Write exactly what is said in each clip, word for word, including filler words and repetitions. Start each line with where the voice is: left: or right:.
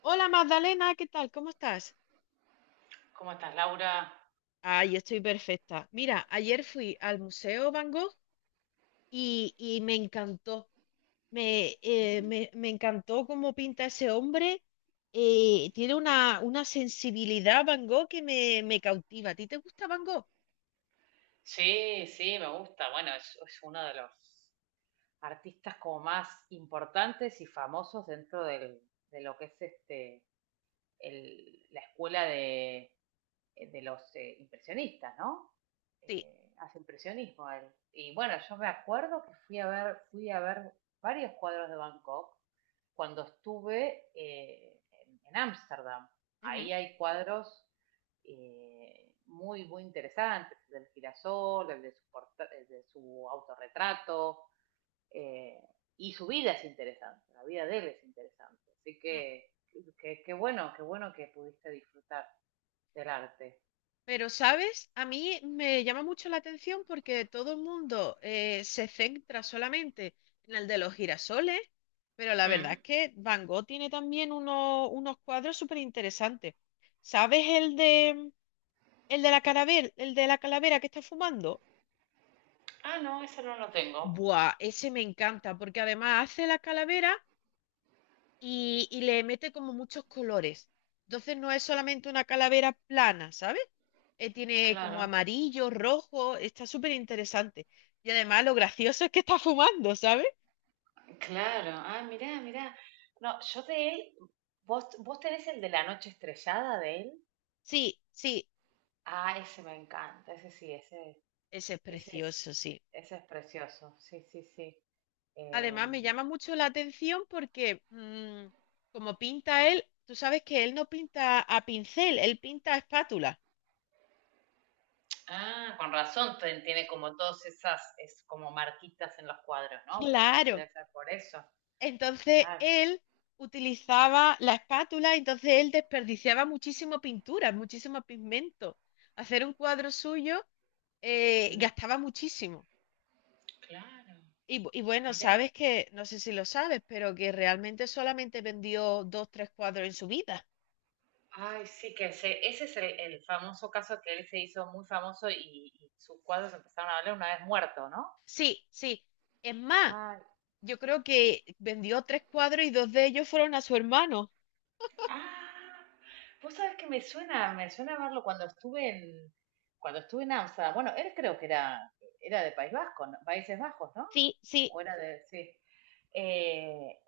left: Hola Magdalena, ¿qué tal? ¿Cómo estás?
right: ¿Cómo estás, Laura?
left: Ay, estoy perfecta. Mira, ayer fui al Museo Van Gogh y, y me encantó. Me, eh, me- me encantó cómo pinta ese hombre. Eh, tiene una, una sensibilidad Van Gogh que me, me cautiva. ¿A ti te gusta Van Gogh?
right: Sí, sí, me gusta. Bueno, es, es uno de los artistas como más importantes y famosos dentro del- de lo que es este el- la escuela de, de los eh, impresionistas, ¿no?
left: Sí.
right: Eh, hace impresionismo él. Y bueno, yo me acuerdo que fui a ver, fui a ver varios cuadros de Bangkok cuando estuve eh, en Ámsterdam.
left: Ujú.
right: Ahí hay cuadros eh, muy, muy interesantes, del girasol, el de su, el de su autorretrato, eh, y su vida es interesante, la vida de él es interesante. Así que qué bueno, qué bueno que pudiste disfrutar del arte.
left: Pero, ¿sabes? A mí me llama mucho la atención porque todo el mundo eh, se centra solamente en el de los girasoles, pero la verdad es
right: Hmm.
left: que Van Gogh tiene también uno- unos cuadros súper interesantes. ¿Sabes el de, el de la calavera, el de la calavera que está fumando?
right: Ah, no, eso no lo tengo.
left: Buah, ese me encanta porque además hace la calavera y, y le mete como muchos colores. Entonces no es solamente una calavera plana, ¿sabes? Eh, tiene como
right: Claro,
left: amarillo, rojo, está súper interesante. Y además lo gracioso es que está fumando, ¿sabes?
right: claro. Ah, mirá, mirá. No, yo de él, ¿vos, vos tenés el de la noche estrellada de él?
left: Sí, sí,
right: Ah, ese me encanta, ese sí, ese,
left: ese es
right: ese es,
left: precioso, sí.
right: ese es precioso, sí, sí, sí.
left: Además me
right: Em,
left: llama mucho la atención porque mm, como pinta él, tú sabes que él no pinta a pincel, él pinta a espátula.
right: ah, con razón, ten- tiene como todas esas, es como marquitas en los cuadros, ¿no? Por-
left: Claro.
right: debe ser por eso,
left: Entonces
right: claro.
left: él utilizaba la espátula, entonces él desperdiciaba muchísimo pintura, muchísimo pigmento. Hacer un cuadro suyo eh,
right: Mm,
left: gastaba muchísimo.
right: claro,
left: Y, bu- y bueno,
right: mira.
left: sabes que, no sé si lo sabes, pero que realmente solamente vendió dos, tres cuadros en su vida.
right: Ay, sí, que ese, ese es el, el famoso caso que él se hizo muy famoso y, y sus cuadros empezaron a valer una vez muerto, ¿no?
left: Sí, sí. Es más, yo creo que vendió tres cuadros y dos de ellos fueron a su hermano.
right: Ah, vos sabés que me suena, me suena verlo cuando estuve en, cuando estuve en Amsterdam. Bueno, él creo que era, era de País Vasco, ¿no? Países Bajos, ¿no?
left: Sí, sí.
right: O era de, sí. Eh,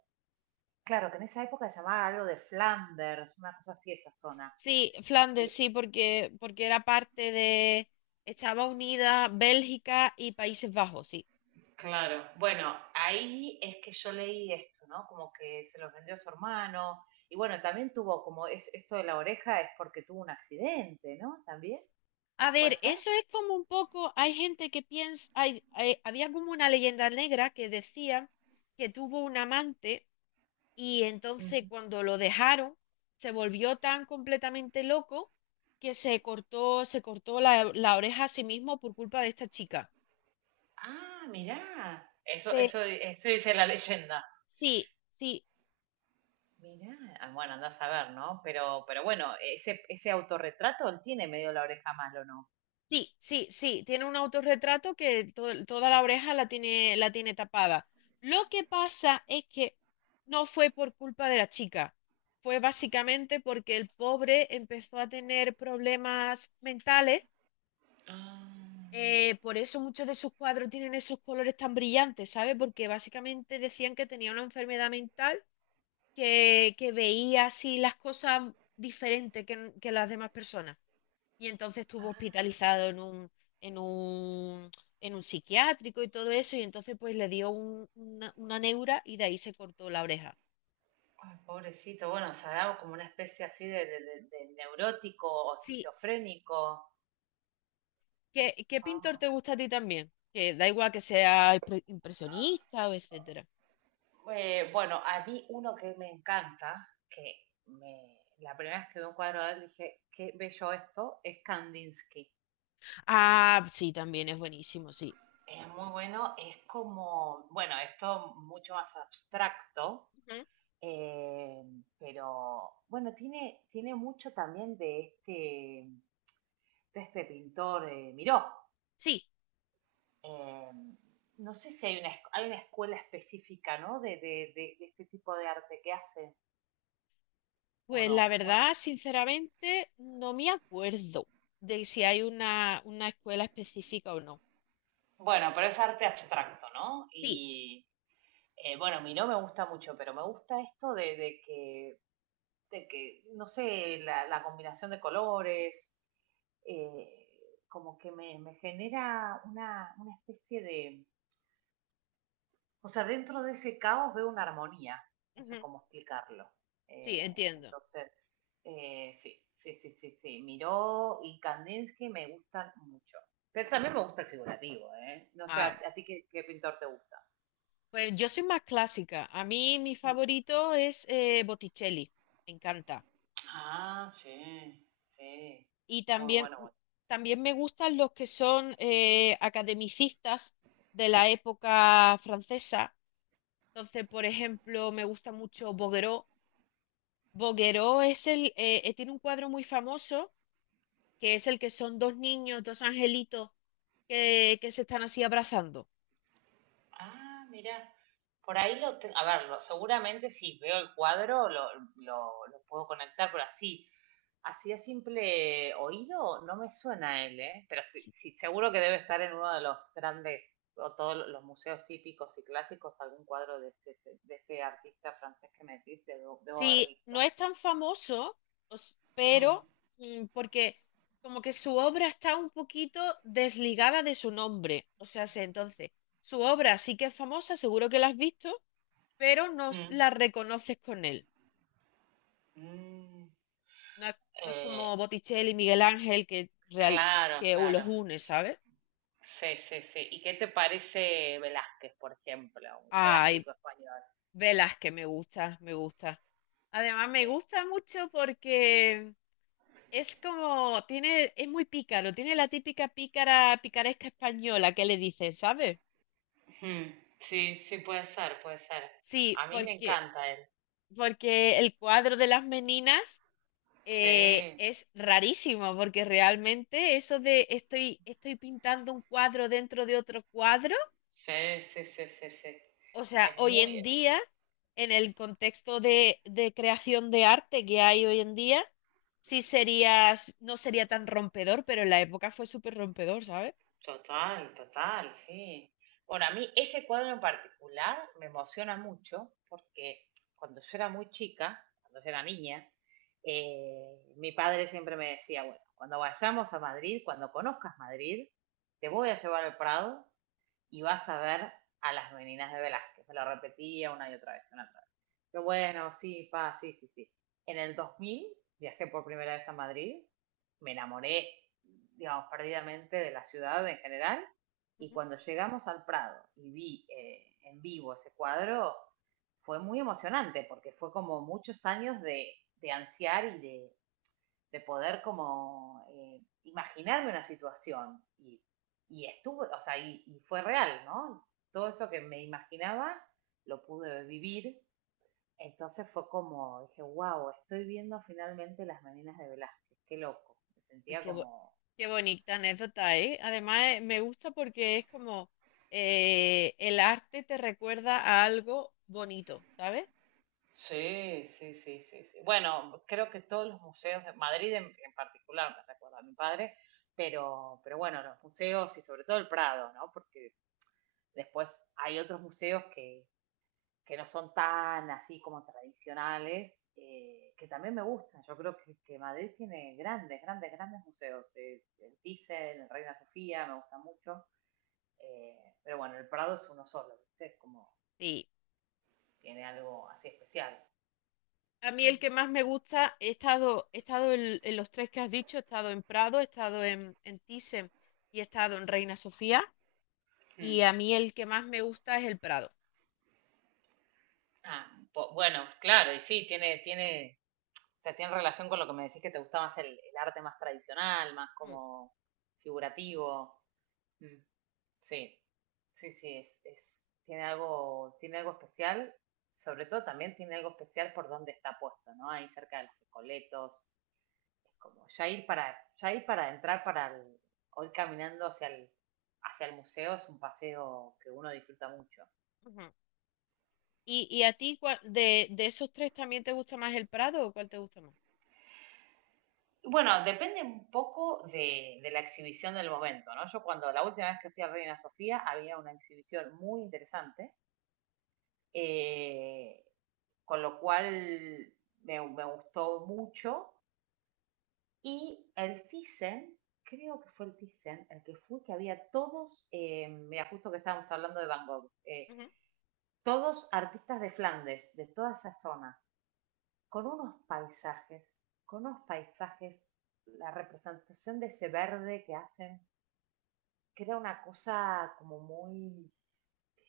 right: claro, que en esa época se llamaba algo de Flanders, una cosa así, esa zona.
left: Sí, Flandes, sí, porque, porque era parte de… Estaba unida Bélgica y Países Bajos, sí.
right: Claro, bueno, ahí es que yo leí esto, ¿no? Como que se los vendió a su hermano. Y bueno, también tuvo como es, esto de la oreja es porque tuvo un accidente, ¿no? También,
left: A
right: ¿puede
left: ver,
right: ser?
left: eso es como un poco, hay gente que piensa, hay, hay- había como una leyenda negra que decía que tuvo un amante y entonces cuando lo dejaron se volvió tan completamente loco que se cortó, se cortó la, la oreja a sí mismo por culpa de esta chica.
right: Ah, mirá. Eso,
left: Pe-
right: eso, eso dice la leyenda.
left: sí, sí.
right: Mirá, ah, bueno, andás a ver, ¿no? Pero, pero bueno, ese, ese autorretrato él tiene medio la oreja mal, ¿o no?
left: Sí, sí, sí, tiene un autorretrato que to- toda la oreja la tiene, la tiene tapada. Lo que pasa es que no fue por culpa de la chica, fue básicamente porque el pobre empezó a tener problemas mentales,
right: Ah,
left: eh, por eso muchos de sus cuadros tienen esos colores tan brillantes, ¿sabes? Porque básicamente decían que tenía una enfermedad mental que, que veía así las cosas diferentes que que las demás personas y entonces estuvo
right: ah,
left: hospitalizado en un, en un, en un psiquiátrico y todo eso, y entonces pues le dio un- una, una neura y de ahí se cortó la oreja.
right: ay, pobrecito. Bueno, será como una especie así de, de- de- de neurótico o
left: Sí,
right: esquizofrénico.
left: ¿qué, qué pintor
right: Ah.
left: te gusta a ti también? Que da igual que sea impre- impresionista o etcétera.
right: Eh, bueno, a mí uno que me encanta, que me, la primera vez que vi un cuadro de él dije, qué bello esto, es Kandinsky.
left: Ah, sí, también es buenísimo, sí.
right: Es muy bueno, es como, bueno, esto mucho más abstracto,
left: Ujú.
right: eh, pero bueno, tiene, tiene mucho también de este, de este pintor eh, Miró.
left: Sí,
right: Eh, no sé si hay una, esc- hay una escuela específica, ¿no? De, de- de- de este tipo de arte que hace o
left: pues la
right: no. O no
left: verdad,
right: sé.
left: sinceramente, no me acuerdo de si hay una, una escuela específica o no.
right: Bueno, pero es arte abstracto, ¿no?
left: Sí,
right: Y eh, bueno, Miró me gusta mucho, pero me gusta esto de, de que, de que, no sé, la, la combinación de colores, eh, como que me, me genera una, una especie de, o sea, dentro de ese caos veo una armonía, no sé
left: ujú.
right: cómo explicarlo.
left: Sí,
right: Eh,
left: entiendo.
right: entonces, eh, sí, sí, sí, sí, sí, Miró y Kandinsky me gustan mucho. Pero también me gusta el figurativo, ¿eh? No sé,
left: Ah,
right: ¿a, a ti qué, qué pintor te gusta?
left: pues yo soy más clásica. A mí mi favorito es eh, Botticelli, me encanta.
right: Ah, sí, sí,
left: Y
right: muy
left: también,
right: bueno, bueno.
left: también me gustan los que son eh, academicistas de la época francesa. Entonces, por ejemplo, me gusta mucho Bouguereau. Bouguereau es el, eh, eh, tiene un cuadro muy famoso, que es el que son dos niños, dos angelitos que, que se están así abrazando.
right: Ah, mira, por ahí lo tengo, a ver, lo- seguramente si veo el cuadro lo, lo- lo puedo conectar, pero así, así a simple oído no me suena él, ¿eh? Pero sí, sí, seguro que debe estar en uno de los grandes, o todos lo- los museos típicos y clásicos, algún cuadro de este, de este artista francés que me decís, debo, debo haber
left: Sí, no
right: visto.
left: es tan famoso, o s-
right: Mm,
left: pero mm, porque como que su obra está un poquito desligada de su nombre. O sea, se- entonces, su obra sí que es famosa, seguro que la has visto, pero no s-
right: mm,
left: la reconoces con él.
right: mm.
left: No es, no es
right: Eh,
left: como Botticelli, Miguel Ángel, que, real,
right: claro,
left: que u- los
right: claro.
left: une, ¿sabes?
right: Sí, sí, sí. ¿Y qué te parece Velázquez, por ejemplo, un
left: Ay,
right: clásico español?
left: Velázquez, me gusta, me gusta. Además, me
right: Sí.
left: gusta mucho porque es como, tiene, es muy pícaro, tiene la típica pícara, picaresca española que le dicen, ¿sabes?
right: Ujú. Sí, sí, puede ser, puede ser.
left: Sí,
right: A mí me
left: porque,
right: encanta él.
left: porque el cuadro de las meninas eh,
right: Sí,
left: es rarísimo, porque realmente eso de estoy, estoy pintando un cuadro dentro de otro cuadro,
right: sí, sí, sí, sí, sí.
left: o sea,
right: Es
left: hoy
right: muy
left: en día, en el contexto de, de creación de arte que hay hoy en día, sí sería, no sería tan rompedor, pero en la época fue súper rompedor, ¿sabes?
right: total, total, sí. Bueno, a mí ese cuadro en particular me emociona mucho porque cuando yo era muy chica, cuando yo era niña, eh, mi padre siempre me decía, bueno, cuando vayamos a Madrid, cuando conozcas Madrid, te voy a llevar al Prado y vas a ver a las meninas de Velázquez. Me lo repetía una y otra vez, una y otra vez. Yo, bueno, sí, pa, sí, sí, sí. En el dos mil viajé por primera vez a Madrid, me enamoré, digamos, perdidamente de la ciudad en general, y cuando llegamos al Prado y vi eh, en vivo ese cuadro, fue muy emocionante, porque fue como muchos años de, de ansiar y de, de poder como eh, imaginarme una situación. Y, y estuvo, o sea, y, y fue real, ¿no? Todo eso que me imaginaba lo pude vivir. Entonces fue como, dije, wow, estoy viendo finalmente las meninas de Velázquez, qué loco. Me
left: Uy,
right: sentía
left: Qué, bo-
right: como.
left: qué bonita anécdota, ¿eh? Además, eh, me gusta porque es como eh, el arte te recuerda a algo bonito, ¿sabes?
right: Sí, sí, sí, sí, sí. Bueno, creo que todos los museos de Madrid en, en particular, me recuerda a mi padre, pero, pero bueno, los museos y sobre todo el Prado, ¿no? Porque después hay otros museos que, que no son tan así como tradicionales, eh, que también me gustan. Yo creo que, que Madrid tiene grandes, grandes, grandes museos. Eh, el Thyssen, el Reina Sofía, me gusta mucho. Eh, pero bueno, el Prado es uno solo, ¿viste? Es como
left: Sí.
right: tiene algo así especial.
left: A mí el que más me gusta, he estado, he estado en, en los tres que has dicho, he estado en Prado, he estado en, en Thyssen y he estado en Reina Sofía.
right: Mm.
left: Y a mí el que más me gusta es el Prado.
right: Ah, po- bueno, claro, y sí, tiene, tiene, o sea, tiene relación con lo que me decís que te gusta más el, el arte más tradicional, más
left: Mm,
right: como figurativo. Mm. Sí, sí, sí, es, es- tiene algo, tiene algo especial, sobre todo también tiene algo especial por donde está puesto, ¿no? Ahí cerca de los Recoletos, es como ya ir para, ya ir para entrar para el, o ir caminando hacia el, hacia el museo es un paseo que uno disfruta mucho.
left: ujú. ¿Y, y a ti cua- de, de esos tres también te gusta más el Prado o cuál te gusta más?
right: Y bueno, depende un poco de, de la exhibición del momento, ¿no? Yo cuando la última vez que fui a Reina Sofía había una exhibición muy interesante, eh, con lo cual me, me gustó mucho. Y el Thyssen, creo que fue el Thyssen, el que fue, que había todos, eh, mira, justo que estábamos hablando de Van Gogh, eh,
left: Ujú,
right: todos artistas de Flandes, de toda esa zona, con unos paisajes, con unos paisajes, la representación de ese verde que hacen, que era una cosa como muy,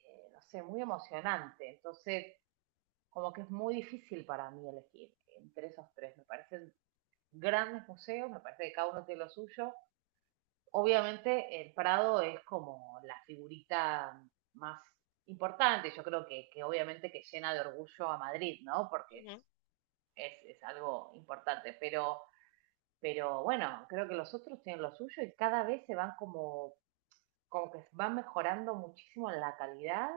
right: eh, no sé, muy emocionante. Entonces, como que es muy difícil para mí elegir entre esos tres. Me parecen grandes museos, me parece que cada uno tiene lo suyo. Obviamente el Prado es como la figurita más importante, yo creo que, que obviamente que llena de orgullo a Madrid, ¿no? Porque es,
left: ujú.
right: es, es algo importante, pero, pero bueno, creo que los otros tienen lo suyo y cada vez se van como, como que van mejorando muchísimo en la calidad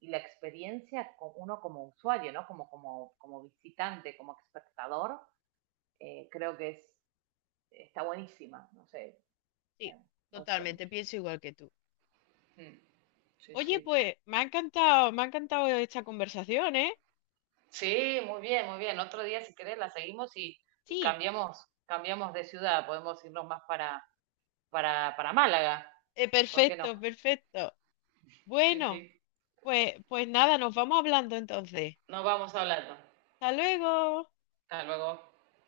right: y la experiencia con uno como usuario, ¿no? Como, como, como visitante, como espectador, eh, creo que es, está buenísima, no sé,
left: Sí,
right: eh, me gustó
left: totalmente,
right: mucho.
left: pienso igual que tú.
right: Mm, sí, sí.
left: Oye, pues me ha encantado, me ha encantado esta conversación, ¿eh?
right: Sí, muy bien, muy bien. Otro día, si querés, la seguimos y, y
left: Sí,
right: cambiamos, cambiamos de ciudad. Podemos irnos más para, para, para Málaga.
left: eh,
right: ¿Por qué no?
left: perfecto, perfecto.
right: Sí,
left: Bueno,
right: sí.
left: pues, pues nada, nos vamos hablando entonces.
right: Nos vamos hablando.
left: Hasta luego.
right: Hasta luego.